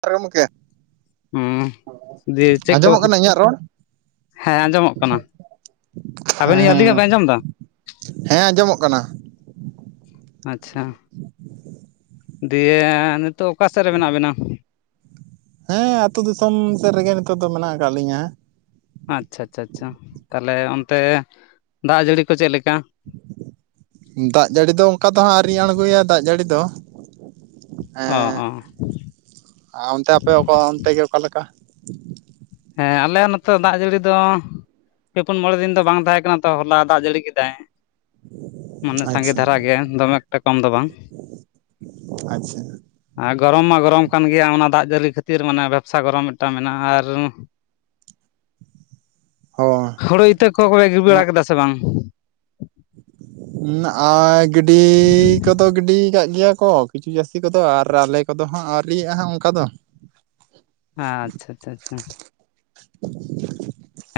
ᱡᱟᱦᱟᱨ ᱜᱮ ᱜᱚᱢᱠᱮ ᱦᱩᱸ ᱫᱤᱭᱮ ᱾ ᱪᱮᱫ ᱠᱚ ᱟᱸᱡᱚᱢᱚᱜ ᱠᱟᱱᱟ ᱤᱧᱟᱹᱜ ᱨᱚᱲ? ᱦᱮᱸ ᱟᱸᱡᱚᱢᱚᱜ ᱠᱟᱱᱟ ᱟᱵᱮᱱ ᱟᱹᱞᱤᱧᱟᱜ ᱦᱮᱸ ᱵᱮᱱ ᱟᱸᱡᱚᱢ ᱫᱟ? ᱦᱮᱸ ᱟᱸᱡᱚᱢᱚᱜ ᱠᱟᱱᱟ ᱾ ᱟᱪᱪᱷᱟ ᱫᱤᱭᱮ ᱱᱤᱛᱳ ᱚᱠᱟ ᱥᱮᱫ ᱨᱮ ᱢᱮᱱᱟᱜ ᱵᱮᱱᱟ? ᱦᱮᱸ ᱟᱹᱛᱩ ᱫᱤᱥᱚᱢ ᱥᱮᱫ ᱨᱮᱜᱮ ᱱᱤᱛᱚᱜ ᱫᱚ ᱢᱮᱱᱟᱜ ᱟᱠᱟᱫ ᱞᱤᱧᱟᱹ᱾ ᱟᱪᱪᱷᱟ ᱪᱪᱷᱟ ᱪᱷᱟ ᱛᱟᱦᱚᱞᱮ ᱚᱱᱛᱮ ᱫᱟᱜ ᱡᱟᱹᱲᱤ ᱠᱚ ᱪᱮᱫ ᱞᱮᱠᱟ? ᱫᱟᱜ ᱡᱟᱹᱲᱤ ᱫᱚ ᱚᱱᱠᱟ ᱫᱚ ᱦᱟᱸᱜ ᱟᱹᱣᱨᱤᱧ ᱟᱬᱜᱚ ᱭᱟ ᱫᱟᱜ ᱡᱟᱹᱲᱤ ᱫᱚ᱾ ᱚ ᱚ ᱦᱮᱸᱻ ᱚᱱᱛᱮ ᱟᱯᱮ ᱚᱱᱛᱮ ᱜᱮ ᱚᱠᱟᱞᱮᱠᱟ? ᱦᱮᱸ ᱟᱞᱮᱭᱟᱜ ᱱᱚᱛᱮ ᱫᱟᱜ ᱡᱟᱹᱲᱤ ᱫᱚ, ᱯᱮ ᱯᱩᱱ ᱢᱚᱬᱮ ᱫᱤᱱ ᱫᱚ ᱵᱟᱝ ᱛᱟᱦᱮᱸ ᱠᱟᱱᱟ ᱛᱚ ᱦᱚᱞᱟ ᱫᱟᱜ ᱡᱟᱹᱲᱤ ᱠᱮᱫᱟᱭ ᱾ ᱢᱟᱱᱮ ᱥᱟᱸᱜᱮ ᱟᱪᱪᱷᱟ ᱫᱷᱟᱨᱟ ᱜᱮ ᱫᱚᱢᱮ ᱮᱠᱴᱟ ᱠᱚᱢ ᱫᱚ ᱵᱟᱝ ᱾ ᱟᱪᱪᱷᱟ ᱾ ᱟᱨ ᱜᱚᱨᱚᱢ ᱢᱟ ᱜᱚᱨᱚᱢ ᱠᱟᱱ ᱜᱮᱭᱟ ᱚᱱᱟ ᱫᱟᱜ ᱡᱟᱹᱲᱤ ᱠᱷᱟᱹᱛᱤᱨ ᱢᱟᱱᱮ ᱵᱮᱵᱽᱥᱟ ᱜᱚᱨᱚᱢ ᱢᱤᱫᱴᱟᱝ ᱢᱮᱱᱟᱜᱼᱟ, ᱟᱨ ᱦᱳᱭ ᱦᱳᱲᱩ ᱤᱛᱟᱹ ᱠᱚᱠᱚ ᱜᱤ ᱵᱟᱲᱟ ᱠᱮᱫᱟ ᱥᱮ ᱵᱟᱝ? ᱟᱨ ᱜᱤᱰᱤ ᱠᱚᱫᱚ ᱜᱤᱰᱤ ᱠᱟᱜ ᱜᱮᱭᱟ ᱠᱚ ᱠᱤᱪᱷᱩ ᱡᱟᱹᱥᱛᱤ ᱠᱚᱫᱚ, ᱟᱨ ᱟᱞᱮ ᱠᱚᱫᱚ ᱦᱟᱸᱜ ᱟᱹᱣᱨᱤᱭᱮᱜᱼᱟ ᱦᱟᱸᱜ ᱚᱱᱠᱟ ᱫᱚ ᱾ ᱟᱪᱪᱷᱟ - ᱪᱷᱟ -ᱪᱷᱟ ᱾ [inaudible]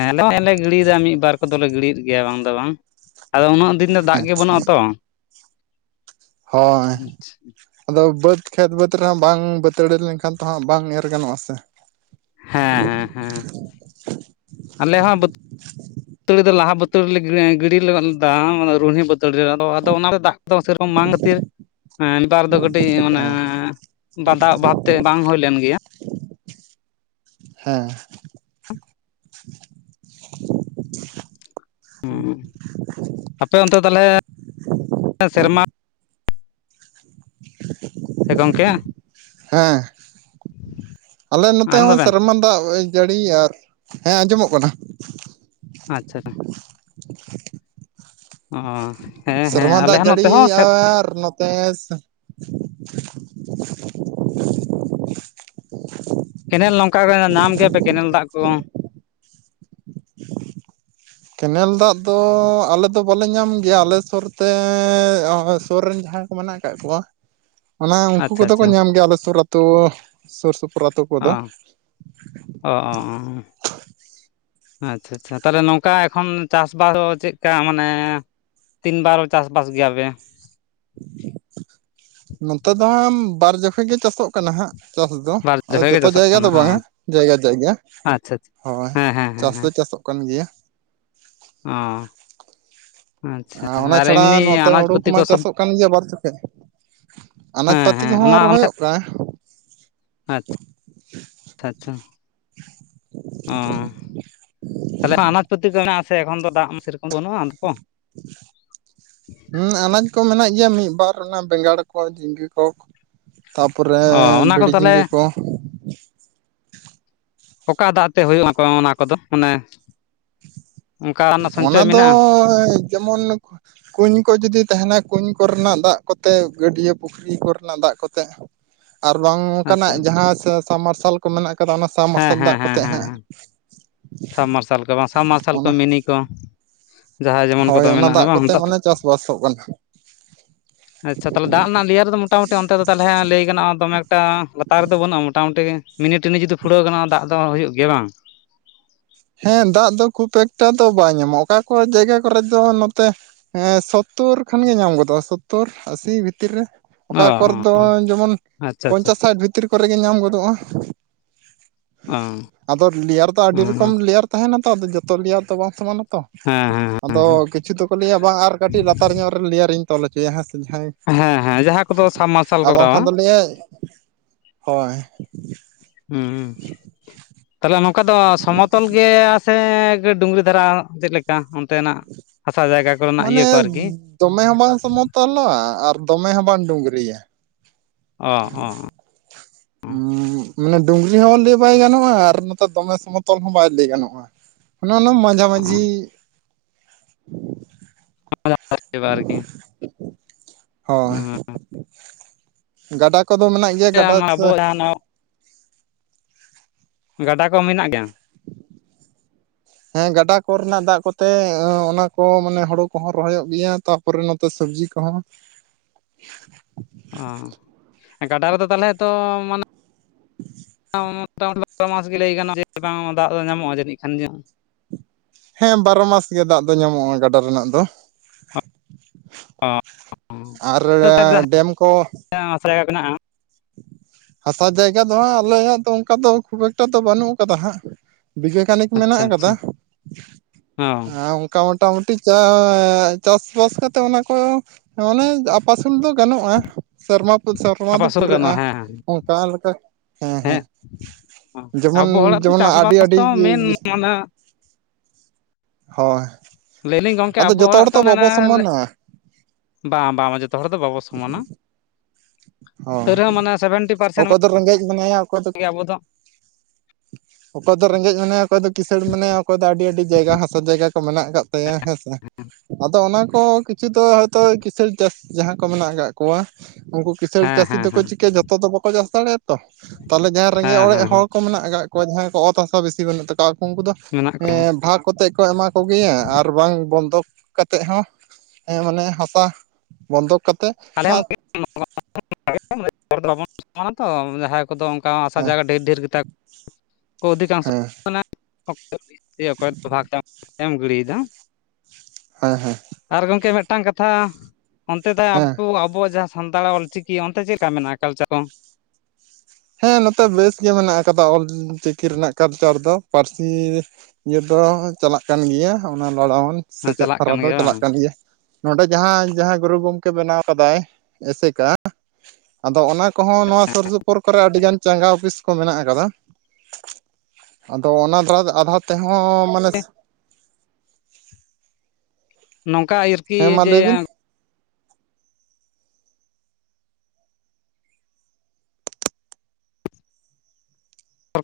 ᱦᱮᱸ [unintelligible] ᱞᱮ ᱜᱤᱰᱤᱭᱮᱫᱟ ᱢᱤᱫ ᱵᱟᱨ ᱠᱚᱫᱚᱞᱮ ᱜᱤᱲᱤᱭᱮᱫ ᱜᱮᱭᱟ ᱵᱟᱝ ᱫᱚ ᱵᱟᱝ ᱟᱫᱚ ᱩᱱᱟᱹᱜ ᱫᱤᱱ, ᱫᱟᱜ ᱜᱮ ᱟᱪᱪᱷᱟ ᱵᱟᱹᱱᱩᱜᱼᱟᱛᱚ ᱾ ᱦᱳᱭ ᱾ ᱟᱫᱚ ᱵᱟᱹᱫᱽ ᱠᱷᱮᱛ ᱵᱟᱹᱫᱽ ᱨᱮᱦᱚᱸ ᱵᱟᱝ ᱵᱟᱹᱛᱟᱹᱲ ᱞᱮᱱᱠᱷᱟᱱ ᱛᱚ ᱦᱟᱸᱜ ᱵᱟᱝ ᱮᱨ ᱜᱟᱱᱚᱜᱼᱟ ᱥᱮ ᱾ ᱦᱮᱸ ᱦᱮᱸ ᱦᱮᱸ ᱟᱞᱮ ᱦᱚᱸ, ᱵᱟᱹᱛᱟᱹᱲᱤ ᱫᱚ ᱞᱟᱦᱟ ᱵᱟᱹᱛᱟᱹᱲᱤ ᱨᱮ ᱞᱮ ᱜᱤᱰᱤ ᱞᱮ ᱫᱟ ᱨᱩᱱᱦᱤ ᱵᱟᱹᱛᱟᱹᱲ ᱨᱮᱫᱚ ᱟᱫᱚ ᱚᱱᱟ ᱫᱟᱜ ᱥᱮᱨᱚᱠᱚᱢ ᱵᱟᱝ ᱠᱷᱟᱹᱛᱤᱨ ᱱᱮᱛᱟᱨ ᱫᱚ ᱠᱟᱹᱴᱤᱡ ᱢᱟᱱᱮ ᱦᱮᱸ ᱵᱟᱫᱷᱟ ᱵᱷᱟᱵᱛᱮ ᱵᱟᱝ ᱦᱩᱭᱞᱱ ᱜᱮᱭᱟ ᱾ ᱦᱮᱸ ᱾ ᱦᱩᱸ ᱟᱯᱮ ᱚᱱᱛᱮ ᱛᱟᱦᱚᱞᱮ ᱥᱮᱨᱢᱟ ᱦᱮ ᱜᱚᱝᱠᱮ᱾ ᱦᱮᱸ ᱟᱞᱮ ᱱᱚᱛᱮ ᱟᱸᱡᱚᱢ ᱦᱚᱸ ᱫᱟᱵᱮᱱ ᱥᱮᱨᱢᱟ ᱫᱟᱜ ᱡᱟᱹᱲᱤᱭᱟ᱾ ᱦᱮᱸ ᱟᱸᱡᱚᱢᱚᱜ ᱠᱟᱱᱟ ᱾ ᱟᱪᱪᱷᱟ ᱾ ᱚᱻ ᱥᱮᱨᱢᱟ ᱫᱟᱜ ᱡᱟᱹᱲᱤᱭᱟᱜ ᱟᱨ ᱱᱚᱛᱮ ᱠᱮᱱᱮᱞ ᱱᱚᱝᱠᱟ ᱠᱚ ᱧᱟᱢ ᱜᱮᱭᱟᱯᱮ ᱠᱮᱱᱮᱞ ᱫᱟᱜ ᱠᱚ? ᱠᱮᱱᱮᱞ ᱫᱟᱜ ᱫᱚ ᱟᱞᱮᱫᱚ ᱵᱟᱞᱮ ᱧᱟᱢ ᱜᱮᱭᱟ, ‌ᱟᱞᱮ ᱥᱩᱨᱛᱮ ᱥᱩᱨ ᱨᱮᱱ ᱡᱟᱦᱟᱸ ᱢᱮᱱᱟᱜ ᱟᱠᱟᱫ ᱠᱚᱣᱟ ᱾ [unintelligible] ᱚᱱᱟ ᱩᱱᱠᱩ ᱟᱪᱪᱷᱟ ᱠᱚᱫᱚ ᱠᱚ ᱟᱪᱪᱷᱟ ᱧᱟᱢ ᱜᱮᱭᱟ ᱟᱞᱮ ᱥᱩᱨ ᱟᱹᱛᱩ ᱥᱩᱨ ᱥᱩᱯᱩᱨ ᱟᱹᱛᱩ ᱠᱚᱫᱚ ᱾ ᱚ - ᱚ - ᱚ ᱟᱪᱪᱷᱟ ᱟᱪᱪᱷᱟ ᱛᱟᱦᱚᱞᱮ ᱱᱚᱝᱠᱟ ᱮᱠᱷᱚᱱ ᱪᱟᱥᱵᱟᱥ ᱫᱚ ᱪᱮᱫᱞᱠᱟ ᱢᱟᱱᱮ ᱛᱤᱱ ᱵᱟᱨ ᱪᱟᱥᱵᱟᱥ ᱜᱮᱭᱟ ᱯᱮ? ᱱᱚᱛᱮ ᱫᱚ ᱦᱟᱸᱜ ᱵᱟᱨ ᱡᱚᱠᱷᱚᱱ ᱜᱮ ᱪᱟᱥᱚᱜ ᱠᱟᱱᱟ ᱦᱟᱸᱜ ᱾ ᱪᱟᱥ ᱫᱚ ᱵᱟᱨ ᱟᱫᱚ ᱡᱚᱠᱷᱚᱡ ᱜᱮ ᱡᱚᱛᱚ ᱪᱟᱥᱚᱜ ᱡᱟᱭᱜᱟ ᱠᱟᱱᱟ ᱫᱚ ᱚ ᱵᱟᱝ ᱟ᱾ ᱡᱟᱭᱜᱟ - ᱡᱟᱭᱜᱟ ᱟᱪᱪᱷᱟ ᱟᱪᱪᱷᱟ ᱾ ᱦᱳᱭ ᱦᱮᱸ ᱦᱮᱸ ᱦᱮᱸ ᱪᱟᱥᱫᱚ ᱦᱮᱸ ᱪᱟᱥᱚᱜ ᱠᱟᱱ ᱜᱮᱭᱟ ᱾ ᱚ ᱟᱪᱪᱷᱟ ᱟᱨ ᱚᱱᱟ ᱪᱷᱟᱲᱟ ᱮᱢᱱᱤ ᱱᱚᱛᱮ ᱟᱱᱟᱡ ᱦᱩᱲᱩ ᱯᱟᱹᱛᱤ ᱠᱚᱢᱟ ᱠᱚ ᱥᱚᱵ ᱪᱟᱥᱚᱜ ᱠᱟᱱ ᱜᱮᱭᱟ ᱵᱟᱨ ᱪᱚᱠᱷᱮᱡ ᱾ ᱟᱱᱟᱡᱽ ᱦᱮᱸ ᱯᱟᱟᱹᱛᱤ ᱦᱮᱸ ᱚᱱᱟ ᱠᱚᱦᱚᱸ ᱟᱪᱪᱷᱟ ᱨᱚᱦᱚᱭᱚᱜ ᱠᱟᱱᱟ ᱾ ᱟᱪᱪᱷᱟ - ᱪᱷᱟ ᱪᱷᱟ ᱾ ᱚ ᱛᱟᱦᱚᱞᱮ ᱟᱱᱟᱡ ᱯᱟᱹᱛᱤ ᱠᱚ ᱢᱮᱱᱟᱜ ᱟᱥᱮ ᱮᱠᱷᱚᱱ ᱫᱚ, ᱫᱟᱜ ᱢᱟ ᱥᱮᱨᱚᱠᱚᱢ ᱵᱟᱹᱱᱩᱜᱼᱟ ᱾ ᱦᱩᱸ ᱟᱱᱟᱡᱽ ᱠᱚ ᱢᱮᱱᱟᱜ ᱜᱮᱭᱟ ᱢᱤᱫᱼ ᱵᱟᱨ ᱚᱱᱟ ᱵᱮᱸᱜᱟᱲ ᱠᱚ, ᱡᱷᱤᱸᱜᱟ ᱠᱚ ᱾ ᱛᱟᱨᱯᱚᱨᱮ ᱚ ᱚᱱᱟ ᱠᱚᱫᱚ ᱵᱷᱤᱰᱤ ᱛᱟᱦᱚᱞᱮ ᱡᱷᱤᱸᱜᱟᱹ ᱠᱚ ᱾ ᱚᱠᱟ ᱫᱟᱜ ᱛᱮ ᱦᱩᱭᱩᱜᱼᱟ ᱟᱯᱮ ᱚᱱᱟ ᱠᱚᱫᱚ ᱢᱟᱱᱮᱼᱼ ᱚᱱᱟ ᱫᱚ ᱢᱮᱱᱟᱜᱼᱟ ᱡᱮᱢᱚᱱᱼᱼ ᱠᱩᱧ ᱠᱚ ᱡᱩᱫᱤ ᱛᱟᱦᱮᱱᱟ ᱠᱩᱧ ᱠᱚᱨᱮᱱᱟᱜ ᱫᱟᱜ ᱠᱚᱛᱮᱜ, ᱜᱟᱹᱰᱭᱟᱹ ᱯᱩᱠᱷᱨᱤ ᱠᱚᱨᱮᱱᱟᱜ ᱫᱟᱜ ᱠᱚᱛᱮᱜ ᱾ ᱟᱨ ᱵᱟᱝ ᱟᱪᱪᱷᱟ ᱚᱱᱠᱟᱱᱟᱜ ᱡᱟᱦᱟᱸ ᱥᱟᱵᱢᱟᱨᱥᱟᱞ ᱠᱚ ᱢᱮᱱᱟᱜ ᱠᱟᱫᱟ ᱚᱱᱟ ᱦᱮᱸ ᱥᱟᱵᱢᱟᱨᱥᱟᱞ ᱦᱮᱸ ᱫᱟᱜ ᱠᱚᱼᱼ ᱦᱮᱸ ᱦᱮᱸ ᱛᱟᱦᱮᱜᱼᱼ ᱦᱮᱸ ᱥᱟᱵᱢᱟᱨᱥᱟᱞ ᱠᱚ ᱵᱟᱝ ᱥᱟᱵᱢᱟᱨᱥᱟᱞ ᱠᱚ ᱢᱤᱱᱤ ᱠᱚ ᱡᱟᱦᱟᱸᱭ ᱡᱮᱢᱚᱱ ᱠᱚᱫᱚ ᱢᱮᱱᱟᱜᱼᱟ ᱵᱟᱝ ᱾ ᱵᱟᱥᱚᱜ ᱠᱟᱱᱟ ᱾ ᱟᱪᱪᱷᱟ ᱛᱟᱦᱚᱞᱮ ᱫᱟᱜ ᱨᱮᱱᱟᱜ ᱞᱮᱤᱭᱟᱨ ᱫᱚ ᱢᱚᱴᱟᱢᱩᱴᱤ ᱚᱱᱛᱮ ᱫᱚ ᱛᱟᱦᱚᱞᱮ ᱦᱟᱸᱜ ᱞᱟᱹᱭ ᱜᱟᱱᱚᱜᱼᱟ ᱫᱚᱢᱮ ᱮᱠᱴᱟ ᱞᱟᱛᱟᱨ ᱨᱮᱫᱚ ᱵᱟᱹᱱᱩᱜᱼᱟ ᱢᱚᱴᱟᱢᱩᱴᱤᱼᱼ ᱢᱤᱱᱤᱼᱴᱤᱱᱤ ᱡᱩᱫᱤ ᱯᱷᱩᱲᱟᱹᱣ ᱜᱟᱱᱚᱜ-ᱟ ᱫᱟᱜ ᱫᱚ ᱦᱩᱭᱩᱜ ᱜᱮᱭᱟ ᱵᱟᱝ ᱾ ᱦᱮᱸ ᱫᱟᱜ ᱫᱚ ᱠᱷᱩᱵ ᱮᱠᱴᱟ ᱫᱚ ᱵᱟᱭ ᱧᱟᱢᱚᱜᱼᱟ ᱚᱠᱟ ᱠᱚ ᱡᱟᱭᱜᱟ ᱠᱚᱨᱮ ᱫᱚ ᱱᱚᱛᱮᱼᱼ ᱦᱮᱸ ᱥᱳᱛᱛᱳᱨ ᱠᱷᱚᱱᱜ ᱜᱮ ᱧᱟᱢ ᱜᱚᱫᱚᱜᱼᱟ ᱥᱳᱛᱛᱳᱨ ᱟᱥᱤ ᱵᱷᱤᱛᱤᱨ ᱨᱮ ᱾ ᱚᱠᱟ ᱠᱚᱨᱮ ᱚ ᱫᱚ ᱡᱮᱢᱚᱱ ᱟᱪᱪᱷᱟ ᱟᱪᱪᱷᱟ ᱯᱚᱧᱪᱟᱥ ᱟᱪᱪᱷᱟ ᱥᱟᱴ ᱵᱷᱤᱼᱼ ᱵᱷᱤᱛᱤᱨ ᱠᱚᱨᱮ ᱜᱮ ᱧᱟᱢ ᱜᱚᱫᱚᱜᱼᱟ, ᱚ ᱟᱫᱚ ᱞᱮᱭᱟᱨ ᱫᱚ ᱟᱹᱰᱤᱼᱼ ᱦᱮᱸ ᱞᱮᱭᱟᱨ ᱛᱟᱦᱮᱱᱟ ᱛᱚ ᱟᱫᱚ ᱡᱚᱛᱚ ᱞᱮᱭᱟᱨ ᱫᱚ ᱵᱟᱝ ᱥᱚᱢᱟᱱᱼᱟ ᱛᱚ ᱦᱮᱸ ᱾ ᱟᱫᱚ ᱦᱮᱸ ᱠᱤᱪᱷᱩ ᱫᱚᱠᱚ ᱞᱟᱹᱭᱟ ᱵᱟᱝ ᱟᱨ ᱠᱟᱹᱴᱤᱡ ᱞᱟᱛᱟᱨ ᱧᱚᱜ ᱨᱮ ᱞᱮᱭᱟᱨᱤᱧ ᱛᱚᱞ ᱦᱚᱪᱚᱮᱭᱟ ᱦᱮᱸ ᱥᱮ ᱡᱟᱦᱟᱸᱭ ᱦᱮᱸ ᱦᱮᱸ ᱡᱟᱦᱟᱸ ᱠᱚᱫᱚ ᱥᱟᱵ ᱢᱟᱨᱥᱟᱞ ᱾ ᱟᱨ ᱠᱚ ᱵᱟᱝᱠᱷᱟᱱ ᱠᱚᱨᱟᱣᱟ ᱫᱚ ᱞᱟᱹᱭᱟᱭ, ᱦᱳᱭ ᱾ ᱦᱩᱸ ᱛᱟᱦᱚᱞᱮ ᱱᱚᱝᱠᱟ ᱫᱚ ᱥᱚᱢᱚᱛᱚᱞ ᱜᱮᱭᱟ ᱾ ᱦᱮᱸ ᱰᱩᱝᱨᱤ ᱫᱷᱟᱨᱟ ᱪᱮᱫ ᱞᱮᱠᱼᱼ ᱠᱟ ᱚᱱᱛᱮᱱᱟᱜ ᱦᱟᱥᱟ ᱡᱟᱭᱜᱟ ᱠᱚᱨᱮᱱᱟᱜ ᱤᱭᱟᱹ ᱠᱚ ᱟᱨᱠᱤᱼᱼ ᱛᱚᱞᱚᱜ-ᱟ ᱟᱨ ᱫᱚᱢᱮ ᱦᱚᱸ ᱵᱟᱝ ᱰᱩᱝᱨᱤᱭᱟ ᱾ ᱚ ᱚ ᱦᱩᱸ ᱢᱟᱱᱮ ᱰᱩᱝᱨᱤ ᱦᱚᱸ ᱞᱟᱹᱭ ᱵᱟᱭ ᱜᱟᱱᱚᱜᱼᱟ ᱟᱨ ᱱᱚᱛᱮ ᱫᱚᱢᱮ ᱥᱚᱢᱚᱛᱚᱞ ᱦᱚᱸ ᱵᱟᱭ ᱞᱟᱹᱭ ᱜᱟᱱᱚᱜᱼᱟ ᱾ ᱚᱱᱟ ᱨᱮᱱᱟᱝ ᱢᱟᱡᱷᱟ ᱢᱟᱹᱡᱷᱤᱼᱼ ᱟᱨᱠᱤ [unintelligible] ᱟᱫ ᱪᱟᱵᱟᱜᱼᱟ ᱟᱨᱠᱤᱼᱼ ᱦᱚᱭ ᱜᱟᱰᱟ ᱠᱚᱫᱚ ᱢᱮᱱᱟᱜ ᱜᱮᱭᱟ ᱜᱟᱰᱟᱼᱼ ᱟᱵᱚᱣᱟᱜ ᱡᱟᱦᱟᱸ ᱜᱟᱰᱟ ᱠᱚ ᱢᱮᱱᱟᱜ ᱜᱮᱭᱟ ᱾ ᱦᱮᱸ ᱜᱟᱰᱟ ᱠᱚᱨᱮᱱᱟᱜ ᱫᱟᱜ ᱠᱚᱛᱮ ᱚᱱᱟ ᱠᱚ ᱢᱟᱱᱮ ᱦᱩᱲᱩ ᱠᱚᱦᱚᱸ ᱨᱚᱦᱚᱭᱚᱜ ᱜᱮᱭᱟ ᱛᱚ ᱾ ᱯᱚᱨᱮ ᱱᱚᱛᱮ ᱥᱚᱵᱽᱡᱤ ᱠᱚᱦᱚᱸᱼᱼ ᱚ ᱜᱟᱰᱟ ᱨᱮᱫᱚ ᱛᱟᱦᱚᱞᱮ ᱛᱚ ᱢᱟᱱᱮᱼᱼ [inaudible] ᱵᱟᱨᱚ ᱢᱟᱥ ᱜᱮ ᱞᱟᱹᱭ ᱜᱟᱱᱚᱜᱼᱟ ᱡᱮ ᱵᱟᱝ ᱫᱟᱜ ᱫᱚ ᱧᱟᱢᱚᱜᱼᱟ ᱡᱟᱹᱱᱤᱡ ᱠᱷᱟᱱ ᱡᱟ ᱦᱮᱸ ᱵᱟᱨᱚ ᱢᱟᱥ ᱜᱮ ᱫᱟᱜ ᱫᱚ ᱧᱟᱢᱚᱜᱼᱟ ᱜᱟᱰᱟ ᱨᱮᱱᱟᱜ ᱫᱚ ᱾ ᱟᱨ ᱰᱮᱢ ᱠᱚ, ᱟᱞᱮ ᱦᱚᱸ ᱦᱟᱥᱟ ᱡᱟᱭᱜᱟ ᱢᱮᱱᱟᱜᱼᱟ ᱾ ᱦᱟᱥᱟ ᱡᱟᱭᱜᱟ ᱫᱚ ᱦᱟᱸᱜ ᱟᱞᱮᱭᱟᱜ ᱫᱚ ᱚᱱᱠᱟ ᱫᱚ ᱠᱷᱩᱵ ᱮᱠᱴᱟ ᱫᱚ ᱵᱟᱹᱱᱩᱜ ᱟᱠᱟᱫᱟ ᱦᱟᱸᱜ ᱾ ᱵᱤᱜᱷᱮ ᱜᱟᱱᱤᱠ ᱢᱮᱱᱟᱜ ᱟᱪᱪᱷᱟ ᱟᱠᱟᱫᱟ ᱟᱪᱪᱷᱟ ᱚ ᱾ ᱚᱱᱠᱟ ᱢᱚᱴᱟᱢᱩᱴᱤ ᱪᱟ ᱪᱟᱥᱵᱟᱥ ᱠᱟᱛᱮᱜ ᱚᱱᱟ ᱠᱚᱼᱼ ᱚᱱᱮ ᱟᱯᱟᱥᱩᱞ ᱫᱚ ᱜᱟᱱᱚᱜᱼᱟ ᱥᱮᱨᱢᱟ ᱯᱩᱨ ᱥᱮᱨᱢᱟ ᱟᱯᱟ ᱫᱚ ᱥᱩᱨ ᱯᱩᱨᱟᱹᱜᱼᱟ ᱜᱟᱱᱚᱜᱼᱟ ᱦᱮᱸ ᱾ ᱚᱝᱠᱟ ᱞᱮᱠᱟ ᱦᱮᱸ ᱦᱮᱸ᱾ ᱡᱮᱢᱚᱱ, ᱟᱵᱚ ᱦᱚᱲᱟᱜ ᱫᱚ ᱡᱮᱢᱚᱱ ᱟᱹᱰᱤ ᱪᱟᱥᱵᱟᱥ ᱟᱹᱰᱤ ᱫᱚ ᱢᱮᱱ ᱚᱱᱟ ᱦᱚᱭ ᱞᱟᱹᱭᱟᱞᱤᱧ ᱜᱚᱝᱠᱮ ᱟᱵᱚ ᱦᱚᱲᱟᱜ ᱛᱚ ᱚᱱᱮ ᱥᱚᱢᱟᱱᱟ ᱵᱟᱝ ᱵᱟᱝ ᱡᱷᱚᱛᱚ ᱦᱚᱲ ᱫᱚ ᱵᱟᱵᱚ ᱥᱚᱢᱟᱱᱟ ᱾ ᱦᱚᱸ ᱥᱮᱵᱷᱮᱱᱴᱤ ᱯᱟᱨᱥᱮᱱ ᱚᱠᱚᱭ ᱫᱚ ᱨᱮᱸᱜᱮᱡ ᱢᱮᱱᱟᱭᱟ ᱚᱠᱚᱭ ᱫᱚ ᱜᱮ ᱟᱵᱚ ᱚᱠᱚᱭ ᱫᱚ ᱨᱮᱸᱜᱮᱡ ᱢᱮᱱᱟᱭᱟᱼᱼ ᱚᱠᱚᱭ ᱫᱚ ᱠᱤᱥᱟᱹᱬ ᱢᱮᱱᱟᱭᱟ, ᱚᱠᱚᱭ ᱫᱚ ᱟᱹᱰᱤ ᱟᱹᱰᱤ ᱡᱟᱭᱜᱟ ᱦᱟᱥᱟ ᱡᱟᱭᱜᱟ ᱠᱚ ᱢᱮᱱᱟᱜ ᱟᱠᱟᱫ ᱛᱟᱭᱟ ᱦᱮᱸ ᱥᱮ᱾ ᱟᱫᱚ ᱚᱱᱟ ᱠᱚ ᱠᱤᱪᱷᱩ ᱫᱚ ᱦᱚᱭᱛᱚ ᱠᱤᱥᱟᱹᱬ ᱪᱟᱥ ᱡᱟᱦᱟᱸ ᱠᱚ ᱢᱮᱱᱟᱜ ᱠᱟᱜ ᱠᱚᱣᱟ ᱩᱱᱠᱩ ᱠᱤᱥᱟᱹᱬ ᱦᱮᱸ ᱪᱟᱹᱥᱤ ᱦᱮᱸ ᱫᱚᱠᱚ ᱦᱮᱸ ᱪᱤᱠᱟᱹ, ᱡᱚᱛᱚ ᱫᱚ ᱵᱚᱠᱚ ᱪᱟᱥ ᱫᱟᱲᱮ ᱟᱛᱚ! ᱛᱟᱦᱞᱮ ᱡᱟᱸ ᱨᱮᱸᱜᱮ ᱦᱮᱸ ᱚᱨᱮᱜ ᱦᱮᱸ ᱦᱮᱸ ᱦᱚᱣ ᱠᱚ ᱢᱮᱱᱟᱜ ᱠᱟᱫ ᱠᱚ, ᱡᱟᱦᱟᱸᱭ ᱠᱚ ᱚᱛ ᱦᱟᱥᱟ ᱵᱮᱥᱤ ᱵᱟᱹᱱᱩᱜ ᱛᱟᱠᱚᱣ ᱩᱝᱠᱩ ᱫᱚ, ᱢᱮᱱᱟᱜ ᱠᱚᱣᱟ ᱮᱸᱼᱢ ᱵᱷᱟᱜᱽ ᱠᱚᱛᱮᱜ ᱠᱚ, ᱮᱢᱟ ᱠᱚ ᱜᱮᱭᱟ ᱟᱨ ᱟᱨᱵᱟᱝ ᱵᱚᱱᱫᱚᱠ ᱠᱟᱛᱮᱜ ᱦᱚᱸ, ᱮᱸ ᱢᱟᱱᱮᱦ ᱦᱚᱥᱟ ᱵᱚᱱᱫᱚᱠ ᱠᱟᱛᱮ᱾ ᱟᱞᱮ [inaudible] ᱥᱚᱢᱟᱱᱟᱛᱚ, ᱢᱟᱧᱟᱦᱟᱭ ᱠᱚᱫᱚ ᱚᱝᱠᱟ ᱦᱟᱥᱟ ᱡᱟᱭᱜᱟ ᱰᱷᱮᱹᱨ ᱰᱷᱮᱹᱨ ᱜᱮᱛᱟ ᱠᱚ ᱚᱫᱷᱤᱠᱟᱝᱥᱚ, ᱦᱮᱸ ᱦᱮᱸ ᱟᱱᱟ ᱚᱠ [inaudible] ᱮᱢ ᱜᱤᱲᱤᱭᱮᱫᱟ᱾ ᱦᱮᱸ, ᱦᱮᱸ! ᱟᱨ ᱜᱚᱝᱠᱮ ᱢᱮᱜᱴᱟᱝ ᱠᱟᱛᱷᱟ, ᱚᱱᱛᱮ ᱫᱟ ᱟᱵ ᱦᱮᱸ ᱠᱩᱣᱟ ᱟᱵᱚᱣᱟ ᱡᱟᱼᱦ ᱥᱟᱱᱛᱟᱲᱟᱜ 'ᱚᱞᱪᱤᱠᱤ' ᱚᱱᱛᱮ ᱪᱮᱜ ᱞᱮᱠᱟ ᱢᱮᱱᱟᱜᱼᱟ, ᱠᱟᱞᱪᱟᱨ ᱠᱚᱸ? ᱦᱮᱸ, ᱱᱚᱛᱮ ᱵᱮᱥ ᱜᱮ ᱢᱮᱱᱟᱜ ᱟᱠᱟᱫᱟ, 'ᱚᱞ ᱫᱤᱼᱨ ᱪᱤᱠᱤ' ᱨᱮᱱᱟᱜ ᱠᱟᱞᱪᱟᱨ ᱫᱚ᱾ ᱯᱟᱨᱥᱤ ᱤᱭᱟᱹ ᱫᱚ ᱪᱟᱞᱟᱜ ᱠᱟᱱ ᱜᱮᱹᱭᱟ, ᱦᱚᱱᱟ ᱞᱟᱲᱟᱣᱚᱱ ᱥᱮᱪᱮᱫ ᱪᱟᱞᱟᱜ ᱯᱷᱨᱟ ᱠᱟᱱ ᱫᱚ ᱜᱮᱭᱟ ᱵᱟᱝ ᱪᱟᱞᱟᱜ ᱠᱟᱱ ᱜᱮᱹᱭᱟ᱾ ᱱᱚᱰᱮ ᱡᱟᱦᱟᱸ, ᱡᱟᱦᱟᱸ ᱜᱩᱨᱩ ᱜᱚᱢᱠᱮ ᱵᱮᱱᱟᱣ ᱠᱟᱫᱟᱭ 'ᱮᱥᱮᱠᱟ', ᱟᱫᱚ ᱚᱱᱟ ᱠᱚᱦᱚᱸ ᱱᱚᱣᱟ ᱥᱩᱨ ᱥᱩᱯᱩᱨ ᱠᱚᱨᱮ ᱟᱰᱤ ᱜᱟᱱ ᱪᱟᱸᱜᱟ ᱚᱯᱤᱥ ᱠᱚ ᱢᱮᱱᱟᱜ ᱟᱠᱟᱫᱟ᱾ ᱟᱫᱚ ᱚᱱᱟ ᱫᱷᱟᱲᱟ ᱫᱚ ᱟᱫᱷᱟ ᱛᱮᱦᱚᱸ ᱢᱟᱱᱮᱹᱥ ᱱᱚᱝᱠᱟ ᱟᱭᱮᱨᱠᱤ ᱦᱮᱸ ᱢᱟ ᱡᱮ ᱞᱟᱹᱭ ᱵᱤᱱ ᱮᱸ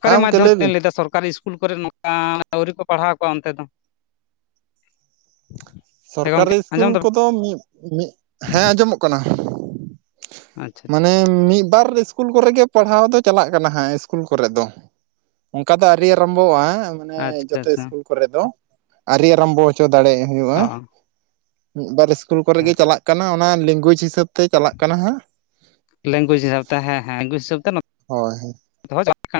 ᱦᱮᱸ ᱜᱚᱢᱠᱮ ᱢᱟᱫᱽᱫᱷᱚᱢ ᱞᱟᱹᱭ ᱵᱤᱱ [inaudible] ᱞᱟᱹᱭᱫᱟ ᱥᱚᱨᱠᱟᱨᱤ ᱤᱥ- -ᱩᱞ ᱠᱚᱨᱮ [inaudible] ᱟᱹᱣᱨᱤ ᱠᱚ ᱯᱟᱲᱦᱟᱣ ᱠᱚᱣᱟ ᱚᱱᱛᱮ ᱫᱚ? ᱦᱮᱸ ᱜᱚᱢᱠᱮ ᱥᱚᱨᱠᱟᱨᱤᱥ ᱠᱩᱞ ᱟᱸᱡᱚᱢ ᱫᱟᱵᱮᱱ ᱠᱚᱫᱚ ᱢᱤᱜ-ᱢᱤᱜ, ᱦᱮᱸ ᱟᱡᱚᱢᱚᱜ ᱠᱟᱱᱟ᱾ ᱟᱪᱪᱷᱟ ᱟᱪᱪᱷᱟ ᱢᱟᱱᱮ ᱢᱤᱜ ᱵᱟᱨ ᱤᱥ- -ᱠᱩᱞ ᱠᱚᱨᱮ ᱜᱮ ᱯᱟᱲᱦᱟᱣ ᱫᱚ ᱪᱟᱞᱟᱜ ᱠᱟᱱᱟ ᱦᱟᱸᱜ, ᱤᱥᱠᱩᱞ ᱠᱚᱨᱮ ᱫᱚ᱾ ᱚᱝᱠᱟ ᱫᱚ ᱟᱨᱤ ᱟᱨᱟᱢᱵᱚᱣᱟᱸ᱾ ᱢᱟᱱᱮ ᱟᱪᱪᱷᱟ ᱡᱚᱛᱚ ᱟᱪᱪᱷᱟ ᱤᱥᱠᱩᱞ ᱠᱚᱨᱮ ᱫᱚ, ᱟᱨᱤ ᱟᱨᱟᱢᱵᱚ ᱚᱪᱚ ᱫᱟᱲᱮ ᱮ ᱦᱩᱭᱩᱜᱼᱟ᱾ ᱚ ᱢᱤᱜ ᱵᱟᱨ ᱤᱥᱠᱩᱞ ᱠᱚᱨᱮ ᱟᱪᱪᱷᱟ ᱜᱮ ᱪᱟᱞᱟᱜ ᱠᱟᱱᱟ᱾ ᱚᱱᱟ ᱞᱤᱝᱜᱩᱭᱤᱡᱽ ᱦᱤᱥᱟᱹᱵᱽ ᱞᱮᱝᱜᱩᱥ ᱥᱤᱥᱟᱵ ᱛᱮ ᱦᱮ, ᱦᱮᱸ ᱮᱝᱜᱩᱥ ᱥᱟᱹᱵ ᱛᱮ᱾ ᱱᱚ ᱦᱳᱭ [inaudible]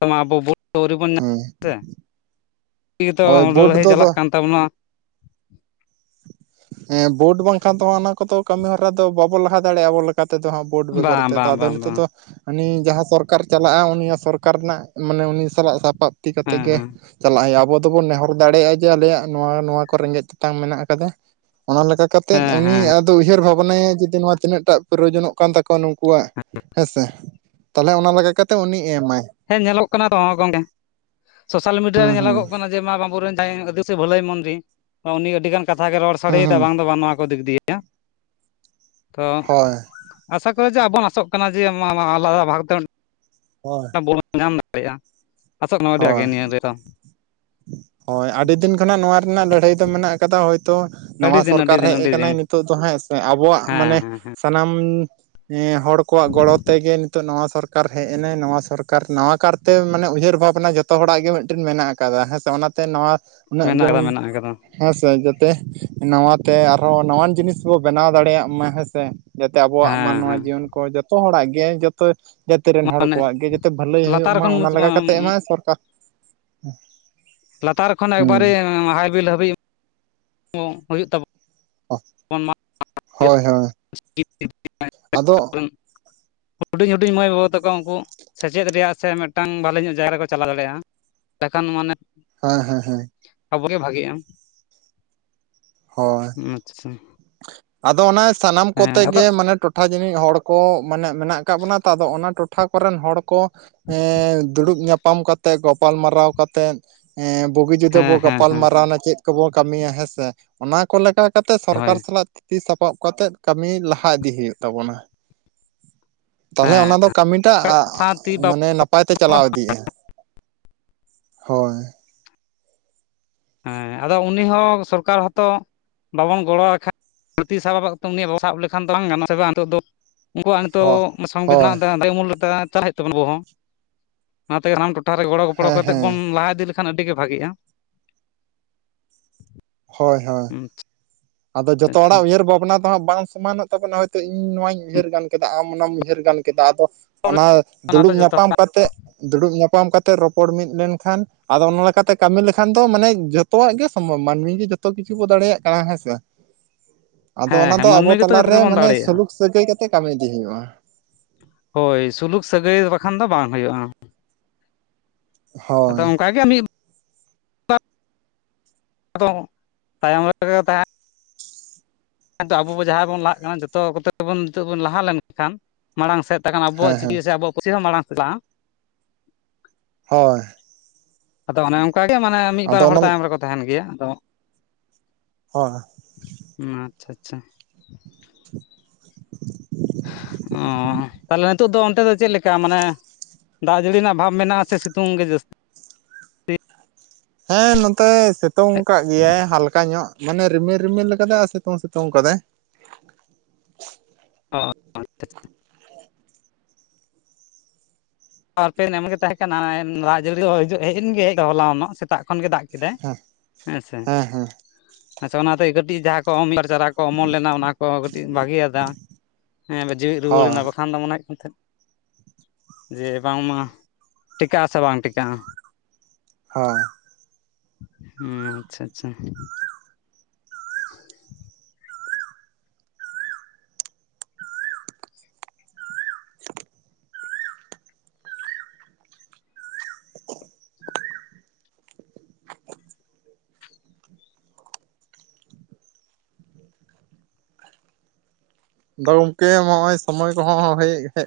ᱠᱟᱱᱟ ᱟᱵᱚ ᱵᱚ ᱟᱹᱣᱨᱤ ᱵᱚᱱ ᱧᱟ ᱦᱮᱸ [inaudible] ᱤᱜᱮᱛᱚ ᱦᱳᱭ ᱚᱸ ᱵᱳᱰ ᱞᱟᱹᱲᱦᱟᱹᱭ ᱫᱚ ᱪᱟᱞᱟᱜ ᱠᱟᱱ ᱛᱟᱵᱚᱱᱟ᱾ ᱮᱸ ᱵᱳᱴ ᱵᱟᱝᱠᱷᱟᱱ ᱛᱚ, ᱟᱱᱟ ᱠᱚᱫᱚ ᱠᱟᱹᱢᱤᱦᱚᱨᱟ ᱫᱚ ᱵᱟᱵᱚ ᱞᱟᱦᱟ ᱫᱟᱲᱮᱜᱼᱟ, ᱟᱵᱚ ᱞᱮᱠᱟ ᱛᱮᱫᱚ ᱦᱟᱢ! ᱠᱳᱴ ᱵᱮᱜᱚᱨ ᱵᱟᱝ ᱛᱮᱫᱟ, ᱵᱟᱝ ᱟᱫᱚ ᱵᱟᱝ ᱱᱤᱛᱚᱜ ᱵᱟᱝ ᱫᱚ ᱟᱱᱤ ᱡᱟᱦᱟᱸ ᱥᱚᱨᱠᱟᱨ ᱪᱟᱞᱟᱜᱼᱟ, ᱩᱱᱤᱭᱟ ᱥᱚᱨᱠᱟᱨ ᱨᱮᱱᱟᱜ, ᱢᱟᱱᱮ ᱩᱱᱤ ᱥᱟᱞᱟᱜ ᱥᱟᱯᱟᱯ ᱛᱤ ᱠᱟᱛᱮᱜ ᱦᱮᱸ ᱜᱮ ᱦᱮᱸ ᱪᱟᱞᱟ ᱟᱭ, ᱟᱵᱚ ᱫᱚᱵᱚᱱ ᱱᱮᱦᱚᱨ ᱫᱟᱲᱮᱭᱟᱜᱼᱟ, ᱡᱮ ᱟᱞᱮᱭᱟᱜ ᱱᱚᱣᱟ-ᱱᱚᱣᱟ ᱠᱚ ᱨᱮᱸᱜᱮᱡ ᱛᱮᱛᱟᱝ ᱢᱮᱱᱟᱜ ᱟᱠᱟᱫᱟ᱾ ᱚᱱᱟ ᱞᱮᱠᱟ ᱠᱟᱛᱮᱫ ᱦᱮᱸ ᱩᱱᱤ ᱦᱮᱸ ᱟᱫᱚ ᱩᱭᱦᱟᱹᱨ ᱵᱷᱟᱵᱽᱱᱟᱭᱟ, ᱡᱩᱫᱤ ᱱᱚᱣᱟ ᱛᱤᱱᱟᱹᱜ ᱴᱟᱜ ᱯᱳᱨᱳᱡᱚᱱᱚᱜ ᱠᱟᱱ ᱛᱟᱠᱚᱣᱟ ᱱᱩᱝᱠᱩᱣᱟᱜ, ᱦᱮᱸᱥᱮ ᱛᱟᱞᱮ ᱚᱱᱟ ᱞᱮᱠᱟᱛᱮᱜ ᱩᱱᱤ ᱮᱢᱟᱭ᱾ ᱦᱮᱸ ᱧᱮᱞᱚᱜ ᱠᱟᱱᱟ ᱛᱚᱸ ᱜᱚᱝᱠᱮ, ᱥᱳᱥᱟᱞ ᱢᱤᱰᱤᱭᱟ ᱦᱩᱸ ᱨᱮ ᱦᱩᱸ ᱧᱮᱞᱚᱜᱚᱜ ᱠᱟᱱᱟ᱾ ᱡᱮ ᱢᱟ ᱵᱟᱸᱵᱚ ᱨᱮᱱ ᱡᱟᱦᱟᱭ ᱮᱱᱟᱜ ᱠᱚ ᱫᱩᱥᱮ ᱵᱷᱟᱹᱞᱟᱹᱭ ᱢᱚᱱᱛᱨᱤ, ᱚ ᱩᱱᱤ ᱟᱹᱰᱤ ᱜᱟᱱ ᱠᱟᱛᱷᱟ ᱜᱮ ᱨᱚᱲ ᱦᱩᱸ ᱥᱟᱰᱮᱭᱮᱫᱟ᱾ ᱦᱩᱸ ᱵᱟᱝ ᱫᱚ ᱵᱟᱝ ᱱᱚᱣᱟ ᱠᱚ ᱫᱤᱠ ᱫᱤᱭᱮ᱾ ᱭᱟᱸᱜ ᱛᱚ ᱦᱳᱭ ᱟᱥᱟ ᱠᱚᱨ ᱡᱮ ᱟᱵᱚᱱ ᱟᱥᱚᱜ ᱠᱟᱱᱟ, ᱡᱮ ᱢᱟ-ᱢᱟ ᱟᱞᱟᱫᱟ ᱵᱷᱟᱜᱽᱛᱮ ᱢᱮᱜ ᱚ᱾ ᱦᱳᱭ [inaudible] ᱪᱚᱱᱱᱟ ᱱᱚᱣᱟ ᱨᱮᱱᱟᱜ ᱞᱟᱹᱲᱦᱟᱹᱭ ᱫᱚ ᱢᱮᱱᱟᱜ ᱟᱠᱟᱫᱟ ᱳᱭᱛᱚ! ᱟᱹᱰᱤ ᱱᱟᱣᱟ ᱫᱤᱱ ᱟᱹᱰᱤ ᱥᱚᱨᱠᱟᱨ ᱫᱤᱱ ᱨᱮᱡ ᱟᱹᱰᱤ ᱫᱤᱱ ᱠᱟᱱᱟᱭ᱾ ᱱᱤᱛᱚᱜ ᱫᱚ ᱦᱟᱸᱜ ᱮᱸᱥᱮ ᱟᱵᱚᱣᱟᱜ ᱦᱮᱸ ᱢᱟᱱᱮᱦ ᱦᱮᱸ ᱦᱮᱸ ᱥᱟᱱᱟᱢ ᱧᱮ ᱦᱚᱲ ᱠᱚᱣᱟᱜ ᱜᱚᱲᱚ ᱛᱮᱜᱮ, ᱱᱤᱛᱚᱜ ᱱᱟᱣᱟ ᱥᱚᱨ- -ᱠᱟᱨ ᱦᱮᱡ ᱮᱱᱟᱭ ᱱᱟᱣᱟ ᱥᱚᱨᱠᱟᱨ᱾ ᱱᱟᱣᱟ ᱠᱟᱨᱛᱮ ᱢᱟᱱᱮ ᱩᱭᱦᱟᱹᱨ ᱵᱷᱟᱵᱽ- -ᱯᱱᱟ ᱡᱚᱛᱚ ᱦᱚᱲᱟᱜ ᱜᱮ ᱢᱤᱜᱴᱤᱱ ᱢᱮᱱᱟᱜ ᱟᱠᱟᱫᱟ, ᱦᱮᱸ ᱥᱮ ᱚᱱᱟᱛᱮ ᱱᱟᱣᱟ ᱩᱱᱟᱹᱜ ᱢᱮᱱᱟᱜ ᱡᱮᱢᱚᱱ ᱟᱠᱟᱫᱟ ᱢᱮᱱᱟᱜ ᱟᱠᱟᱫᱟ ᱦᱮᱸ ᱥᱮ ᱡᱮᱛᱮᱦ ᱱᱟᱣᱟᱛᱮ ᱟᱨᱦᱚ ᱱᱟᱣᱟᱱ ᱡᱤᱱᱤᱥ ᱵᱚ ᱵᱮᱱᱟᱣ ᱫᱟᱲᱮᱭᱟᱜ ᱢᱟ, ᱦᱮᱸ ᱥᱮ! ᱡᱟᱛᱮ ᱟᱵᱚᱣᱟᱜ ᱦᱮᱸ ᱢᱟᱱᱣᱟ ᱦᱮᱸ ᱡᱤᱣᱚᱱ ᱠᱚ, ᱡᱚᱛᱚ ᱦᱚᱲᱟᱜ ᱜᱮ ᱡᱚᱫ ᱡᱟᱹᱛᱤ ᱨᱮᱱ ᱦᱚᱲ ᱢᱟᱱᱮ ᱠᱚᱣᱟᱜ ᱜᱮ ᱡᱟᱛᱮ ᱵᱷᱟᱹᱞᱟᱹᱭ ᱦᱩᱭᱩᱜ ᱞᱟᱛᱟᱨ ᱢᱟ ᱠᱷᱚᱱ ᱚᱱᱟ ᱞᱮᱠᱟ ᱠᱟᱛᱮᱫ ᱮᱢᱟᱭᱼᱼ ᱥᱚᱨᱠᱟᱨ ᱞᱟᱛᱟᱨ ᱠᱷᱚᱱ ᱦᱩᱸ ᱮᱠᱵᱟᱨᱮ ᱦᱟᱭᱵᱤᱞ ᱦᱟᱹᱵᱤᱡ ᱦᱩᱭᱩᱜ ᱛᱟᱵᱚᱱᱟ᱾ ᱚᱱ ᱦᱳᱭ ᱦᱳᱭ ᱟᱫᱚ [unintelligible] ᱦᱩᱰᱤᱧ ᱦᱩᱰᱤᱧ ᱢᱟᱹᱭ ᱵᱟᱵᱳ ᱛᱟᱠᱚᱣᱟ ᱩᱱᱠᱩ᱾ ᱥᱮᱪᱮᱫ ᱨᱮᱭᱟᱜ ᱥᱮ ᱢᱤᱫᱴᱟᱱ ᱵᱷᱟᱞᱞᱤ ᱧᱚᱜ ᱡᱟᱭᱜᱟ ᱨᱮᱠᱚ ᱪᱟᱞᱟᱣ ᱫᱟᱲᱮᱭᱟᱜᱼᱟᱠᱷᱟᱱ ᱢᱟᱱᱮᱼᱼ ᱦᱮᱸ ᱦᱮᱸ ᱦᱮᱸ ᱟᱵᱚ ᱜᱮ ᱵᱷᱟᱜᱤᱼᱟ᱾ ᱦᱳᱭ ᱟᱪᱪᱷᱟ ᱟᱫᱚ ᱚᱱᱟ ᱥᱟᱱᱟᱢ ᱦᱮᱸ ᱠᱚᱛᱮ ᱟᱫᱚ ᱜᱮ ᱢᱟᱱᱮᱼᱼ ᱴᱚᱴᱷᱟ ᱡᱟᱹᱱᱤᱡ ᱦᱚᱲ ᱠᱚ ᱢᱟᱱᱮ ᱢᱮᱱᱟᱜ ᱟᱠᱟᱫ ᱵᱚᱱᱟ ᱛᱚ ᱟᱫᱚ ᱚᱱᱟ ᱴᱚᱴᱷᱟ ᱠᱚᱨᱮᱱ ᱦᱚᱲ ᱠᱚᱼᱼ ᱦᱮᱸ ᱫᱩᱲᱩᱵ ᱧᱟᱯᱟᱢ ᱠᱟᱛᱮᱜ ᱜᱟᱯᱟᱞ ᱢᱟᱨᱟᱣ ᱠᱟᱛᱮᱫᱼᱼ ᱵᱩᱜᱤ ᱡᱩᱫᱟᱹ ᱦᱮᱸ ᱵᱚ ᱦᱮᱸ ᱜᱟᱯᱟᱞ ᱦᱮᱸ ᱢᱟᱨᱟᱣᱱᱟ ᱪᱮᱫ ᱠᱚᱵᱚᱱ ᱠᱟᱹᱢᱤᱭᱟ ᱦᱮᱸᱥᱮ ᱚᱱᱟ ᱠᱚ ᱞᱮᱠᱟᱼᱼ ᱠᱟᱛᱮ ᱦᱳᱭ ᱥᱚᱨᱠᱟᱨ ᱥᱟᱞᱟᱜ ᱛᱤᱻᱛᱤ ᱥᱟᱯᱟᱵ ᱠᱟᱛᱮᱜ ᱠᱟᱹᱢᱤ ᱞᱟᱦᱟ ᱤᱫᱤ ᱦᱩᱭᱩᱜ ᱛᱟᱵᱚᱱᱟ᱾ ᱛᱟᱦᱚᱞᱮ ᱦᱮᱸ ᱚᱱᱟ ᱫᱚ ᱠᱟᱹᱢᱤᱴᱟᱜ ᱥᱟᱶᱛᱮ ᱵᱟ ᱢᱟᱱᱮ ᱱᱟᱯᱟᱭ ᱛᱮ ᱪᱟᱞᱟᱣ ᱤᱫᱤᱜᱼᱟ᱾ ᱦᱳᱭ ᱦᱮᱸ ᱟᱫᱚ ᱩᱱᱤ ᱦᱚᱸ ᱥᱚᱨᱠᱟᱨ ᱦᱚᱸᱛᱚᱼᱼ ᱵᱟᱵᱚᱱ ᱜᱚᱲᱚᱟᱭ [unintelligible] ᱥᱟᱵ ᱩᱱᱤᱭᱟᱜ ᱵᱟᱵᱟ ᱥᱟᱵ ᱞᱮᱠᱷᱟᱱ ᱫᱚ ᱵᱟᱝ ᱜᱟᱱᱚᱜᱼᱟ ᱥᱮ ᱵᱟᱝ ᱱᱤᱛᱚᱜ ᱫᱚᱼᱼ ᱩᱱᱠᱩᱣᱟᱜ ᱱᱤᱛᱚᱜ ᱦᱳᱭ ᱥᱚᱝ ᱵᱤᱫᱷᱟᱱ ᱦᱳᱭ ᱫᱟᱭ ᱢᱩᱞᱞᱚᱛᱟ ᱪᱟᱞᱟᱜ ᱦᱩᱭᱩᱜ ᱛᱟᱵᱚᱱᱟ ᱟᱵᱚ ᱦᱚᱸ ᱚᱱᱟᱛᱮ ᱥᱟᱱᱟᱢ ᱴᱚᱴᱷᱟ ᱨᱮ ᱜᱚᱲᱚ ᱜᱚᱯᱚᱲᱚ ᱦᱮᱸ ᱠᱟᱛᱮᱫ ᱦᱮᱸ ᱵᱚᱱ ᱞᱟᱦᱟ ᱤᱫᱤ ᱞᱮᱠᱷᱟᱱ ᱟᱹᱰᱤ ᱜᱮ ᱵᱷᱤᱜᱼᱟ᱾ ᱦᱳᱭ ᱦᱳᱭ ᱦᱚᱢ ᱟᱫᱚ ᱡᱚᱛᱚ ᱦᱚᱲᱟᱜ ᱩᱭᱦᱟᱹᱨ ᱵᱷᱟᱵᱽᱱᱟᱼᱼ ᱵᱟᱝ ᱥᱚᱢᱟᱱᱚᱜ ᱛᱟᱵᱚᱱᱟ ᱦᱚᱭᱛᱳ ᱤᱧ ᱱᱚᱣᱟᱧ ᱩᱭᱦᱟᱹᱨ ᱜᱟᱱ ᱠᱮᱫᱟ ᱟᱢ ᱚᱱᱟᱢ ᱩᱭᱦᱟᱹᱨ ᱜᱟᱱ ᱠᱮᱫᱟ ᱟᱫᱚ ᱚᱱᱟ᱾ ᱚᱱᱟ ᱫᱚ ᱫᱩᱲᱩᱵ ᱡᱚᱛᱚ ᱧᱟᱯᱟᱢ ᱦᱚᱲᱟᱜ ᱠᱟᱛᱮᱫᱼᱼ ᱫᱩᱲᱩᱵ ᱧᱟᱯᱟᱢ ᱠᱟᱛᱮᱜ ᱨᱚᱯᱚᱲ ᱢᱤᱫ ᱞᱮᱱᱠᱷᱟᱱ ᱟᱫᱚ ᱚᱱᱟ ᱞᱮᱠᱟᱛᱮ ᱠᱟᱹᱢᱤ ᱞᱮᱠᱷᱟᱱ ᱫᱚ ᱢᱟᱱᱮ ᱡᱷᱚᱛᱼᱼ ᱡᱷᱚᱛᱚᱣᱟᱜ ᱜᱮ ᱥᱚᱢᱵᱷᱚᱰ ᱢᱟᱹᱱᱢᱤ ᱜᱮ ᱡᱚᱛᱚ ᱠᱤᱪᱷᱩ ᱵᱟ ᱫᱟᱲᱭᱟᱜ ᱠᱟᱱᱟ ᱦᱮᱸᱥᱮᱼᱼ ᱟᱫᱚ ᱦᱮᱸ ᱚᱱᱟ ᱦᱮᱸ ᱫᱚ ᱟᱵᱚ ᱢᱟᱹᱱᱢᱤ ᱜᱮᱛᱚ ᱡᱚᱛᱚ ᱛᱟᱞᱟᱨᱮ ᱜᱮᱵᱚᱱ ᱢᱟᱱᱮ ᱫᱟᱲᱮᱭᱟᱜᱼᱟ ᱥᱩᱞᱩᱠ ᱥᱟᱹᱜᱟᱹᱭ ᱠᱟᱛᱮ ᱠᱟᱹᱢᱤ ᱤᱫᱤ ᱦᱩᱭᱩᱜᱼᱟ᱾ ᱦᱳᱭ ᱥᱩᱞᱩᱠ ᱥᱟᱹᱜᱟᱹᱭ ᱵᱟᱠᱷᱟᱱ ᱫᱚ ᱵᱟᱝ ᱦᱩᱭᱩᱜᱼᱟ᱾ ᱟᱫᱚ ᱦᱳᱭ ᱚᱱᱠᱟ ᱜᱮ ᱢᱤᱫᱼᱼ ᱟᱫᱚ ᱛᱟᱭᱚᱢ ᱨᱮᱜᱮ ᱵᱟ ᱛᱟᱦᱮᱱᱼᱼ ᱱᱤᱛᱚᱜ ᱟᱵᱚ ᱵᱚ ᱡᱟᱦᱟᱸᱭ ᱵᱚᱱ ᱞᱟᱦᱟᱜ ᱠᱟᱱᱟ ᱡᱚᱛᱚ ᱠᱚᱛᱮ ᱵᱚᱱ ᱱᱤᱛᱚᱜ ᱵᱚᱱ ᱞᱟᱦᱟ ᱞᱮᱱᱠᱷᱟᱱ ᱢᱟᱲᱟᱝ ᱥᱮᱫ ᱛᱚᱠᱷᱟᱱ ᱟᱵᱚᱣᱟᱜ ᱦᱮᱸ ᱦᱮᱸ ᱪᱤᱠᱤ ᱥᱮ ᱟᱵᱚᱣᱟᱜ ᱯᱟᱹᱨᱥᱤ ᱦᱚᱸ ᱢᱟᱲᱟᱝ ᱪᱟᱞᱟᱜᱼᱟ᱾ ᱦᱳᱭ ᱟᱫᱚ ᱚᱱᱮ ᱚᱱᱠᱟᱜᱮ ᱢᱟᱱᱮ ᱢᱤᱫ ᱵᱟᱨ ᱟᱫᱚ ᱦᱚᱲ ᱚᱱᱟ ᱛᱟᱭᱚᱢ ᱨᱮᱠᱚ ᱛᱟᱦᱮᱱ ᱜᱮᱭᱟ ᱟᱫᱚ, ᱦᱳᱭ ᱟᱪᱪᱷᱟ ᱟᱪᱪᱷᱟ ᱚ ᱛᱟᱦᱞᱮ ᱱᱤᱛᱚᱜ ᱫᱚ ᱚᱱᱛᱮ ᱫᱚ ᱪᱮᱫ ᱞᱮᱠᱟ ᱢᱟᱱᱮ ᱫᱟᱜ ᱡᱟᱹᱲᱤ ᱨᱮᱱᱟᱜ ᱵᱷᱟᱵᱽ ᱢᱮᱱᱟᱜ-ᱟ ᱥᱮ ᱥᱤᱛᱩᱝ ᱜᱮ ᱡᱟᱹᱥᱛᱤᱼᱼ ᱦᱮᱸ ᱱᱚᱛᱮ ᱥᱤᱛᱩᱝ ᱟᱠᱟᱫ ᱜᱮᱭᱟᱭ ᱦᱟᱞᱠᱟ ᱧᱚᱜ ᱢᱟᱱᱮ ᱨᱤᱢᱤᱞ ᱨᱤᱢᱤᱞ ᱠᱟᱫᱟᱭ ᱟᱨ ᱥᱤᱛᱩᱝ ᱥᱤᱛᱩᱝ ᱠᱟᱫᱟᱭ᱾ ᱚ ᱟᱪᱪᱷᱟ ᱟᱪᱪᱷᱟ ᱟᱨᱯᱮ ᱱᱮᱢᱜᱮ ᱛᱟᱦᱮᱸ ᱠᱟᱱᱟᱭ ᱨᱟᱡᱽ ᱡᱟᱹᱲᱤ ᱦᱚᱸ ᱦᱤᱡᱩᱜ ᱦᱮᱡ ᱮᱱ ᱜᱮ ᱦᱮᱜ ᱫᱚ ᱦᱚᱞᱟ ᱱᱚᱜ ᱥᱮᱛᱟᱜ ᱠᱷᱚᱱ ᱜᱮ ᱫᱟᱜᱼᱼ ᱠᱮᱫᱟᱭ ᱦᱮᱸ ᱦᱮᱸᱥᱮ ᱦᱮᱸ ᱦᱮᱸ ᱟᱪᱪᱷᱟ ᱚᱱᱟᱛᱮ ᱠᱟᱹᱴᱤᱡ ᱡᱟᱦᱟᱸ ᱠᱚ ᱢᱤᱫ ᱵᱟᱨ ᱪᱟᱨᱟ ᱠᱚ ᱚᱢᱚᱱ ᱞᱮᱱᱟ ᱚᱱᱟ ᱠᱚ ᱠᱟᱹᱴᱤᱡ ᱵᱷᱟᱹᱜᱮᱭᱟᱫᱟ ᱦᱮᱸ ᱡᱤᱣᱮᱫ ᱦᱳᱭ ᱨᱩᱣᱟᱹᱲᱮᱱᱟ ᱵᱟᱠᱷᱟᱱ ᱫᱚ ᱢᱚᱱᱮ ᱦᱳᱭᱳᱜ ᱠᱟᱱ ᱛᱟᱦᱮᱸᱫ ᱡᱮ ᱵᱟᱝᱢᱟ ᱴᱤᱠᱟᱹᱜ-ᱟ ᱥᱮ ᱵᱟᱝ ᱴᱤᱠᱟᱹᱜᱼᱟ᱾ ᱦᱳᱭ ᱦᱩᱸ ᱟᱪᱪᱷᱟ ᱟᱪᱪᱷᱟ [inaudible] ᱟᱫᱚ ᱜᱚᱢᱠᱮ ᱦᱚᱸᱜ-ᱚᱭ ᱥᱚᱢᱚᱭ ᱠᱚᱦᱚᱸ ᱦᱳᱭ ᱦᱮᱡ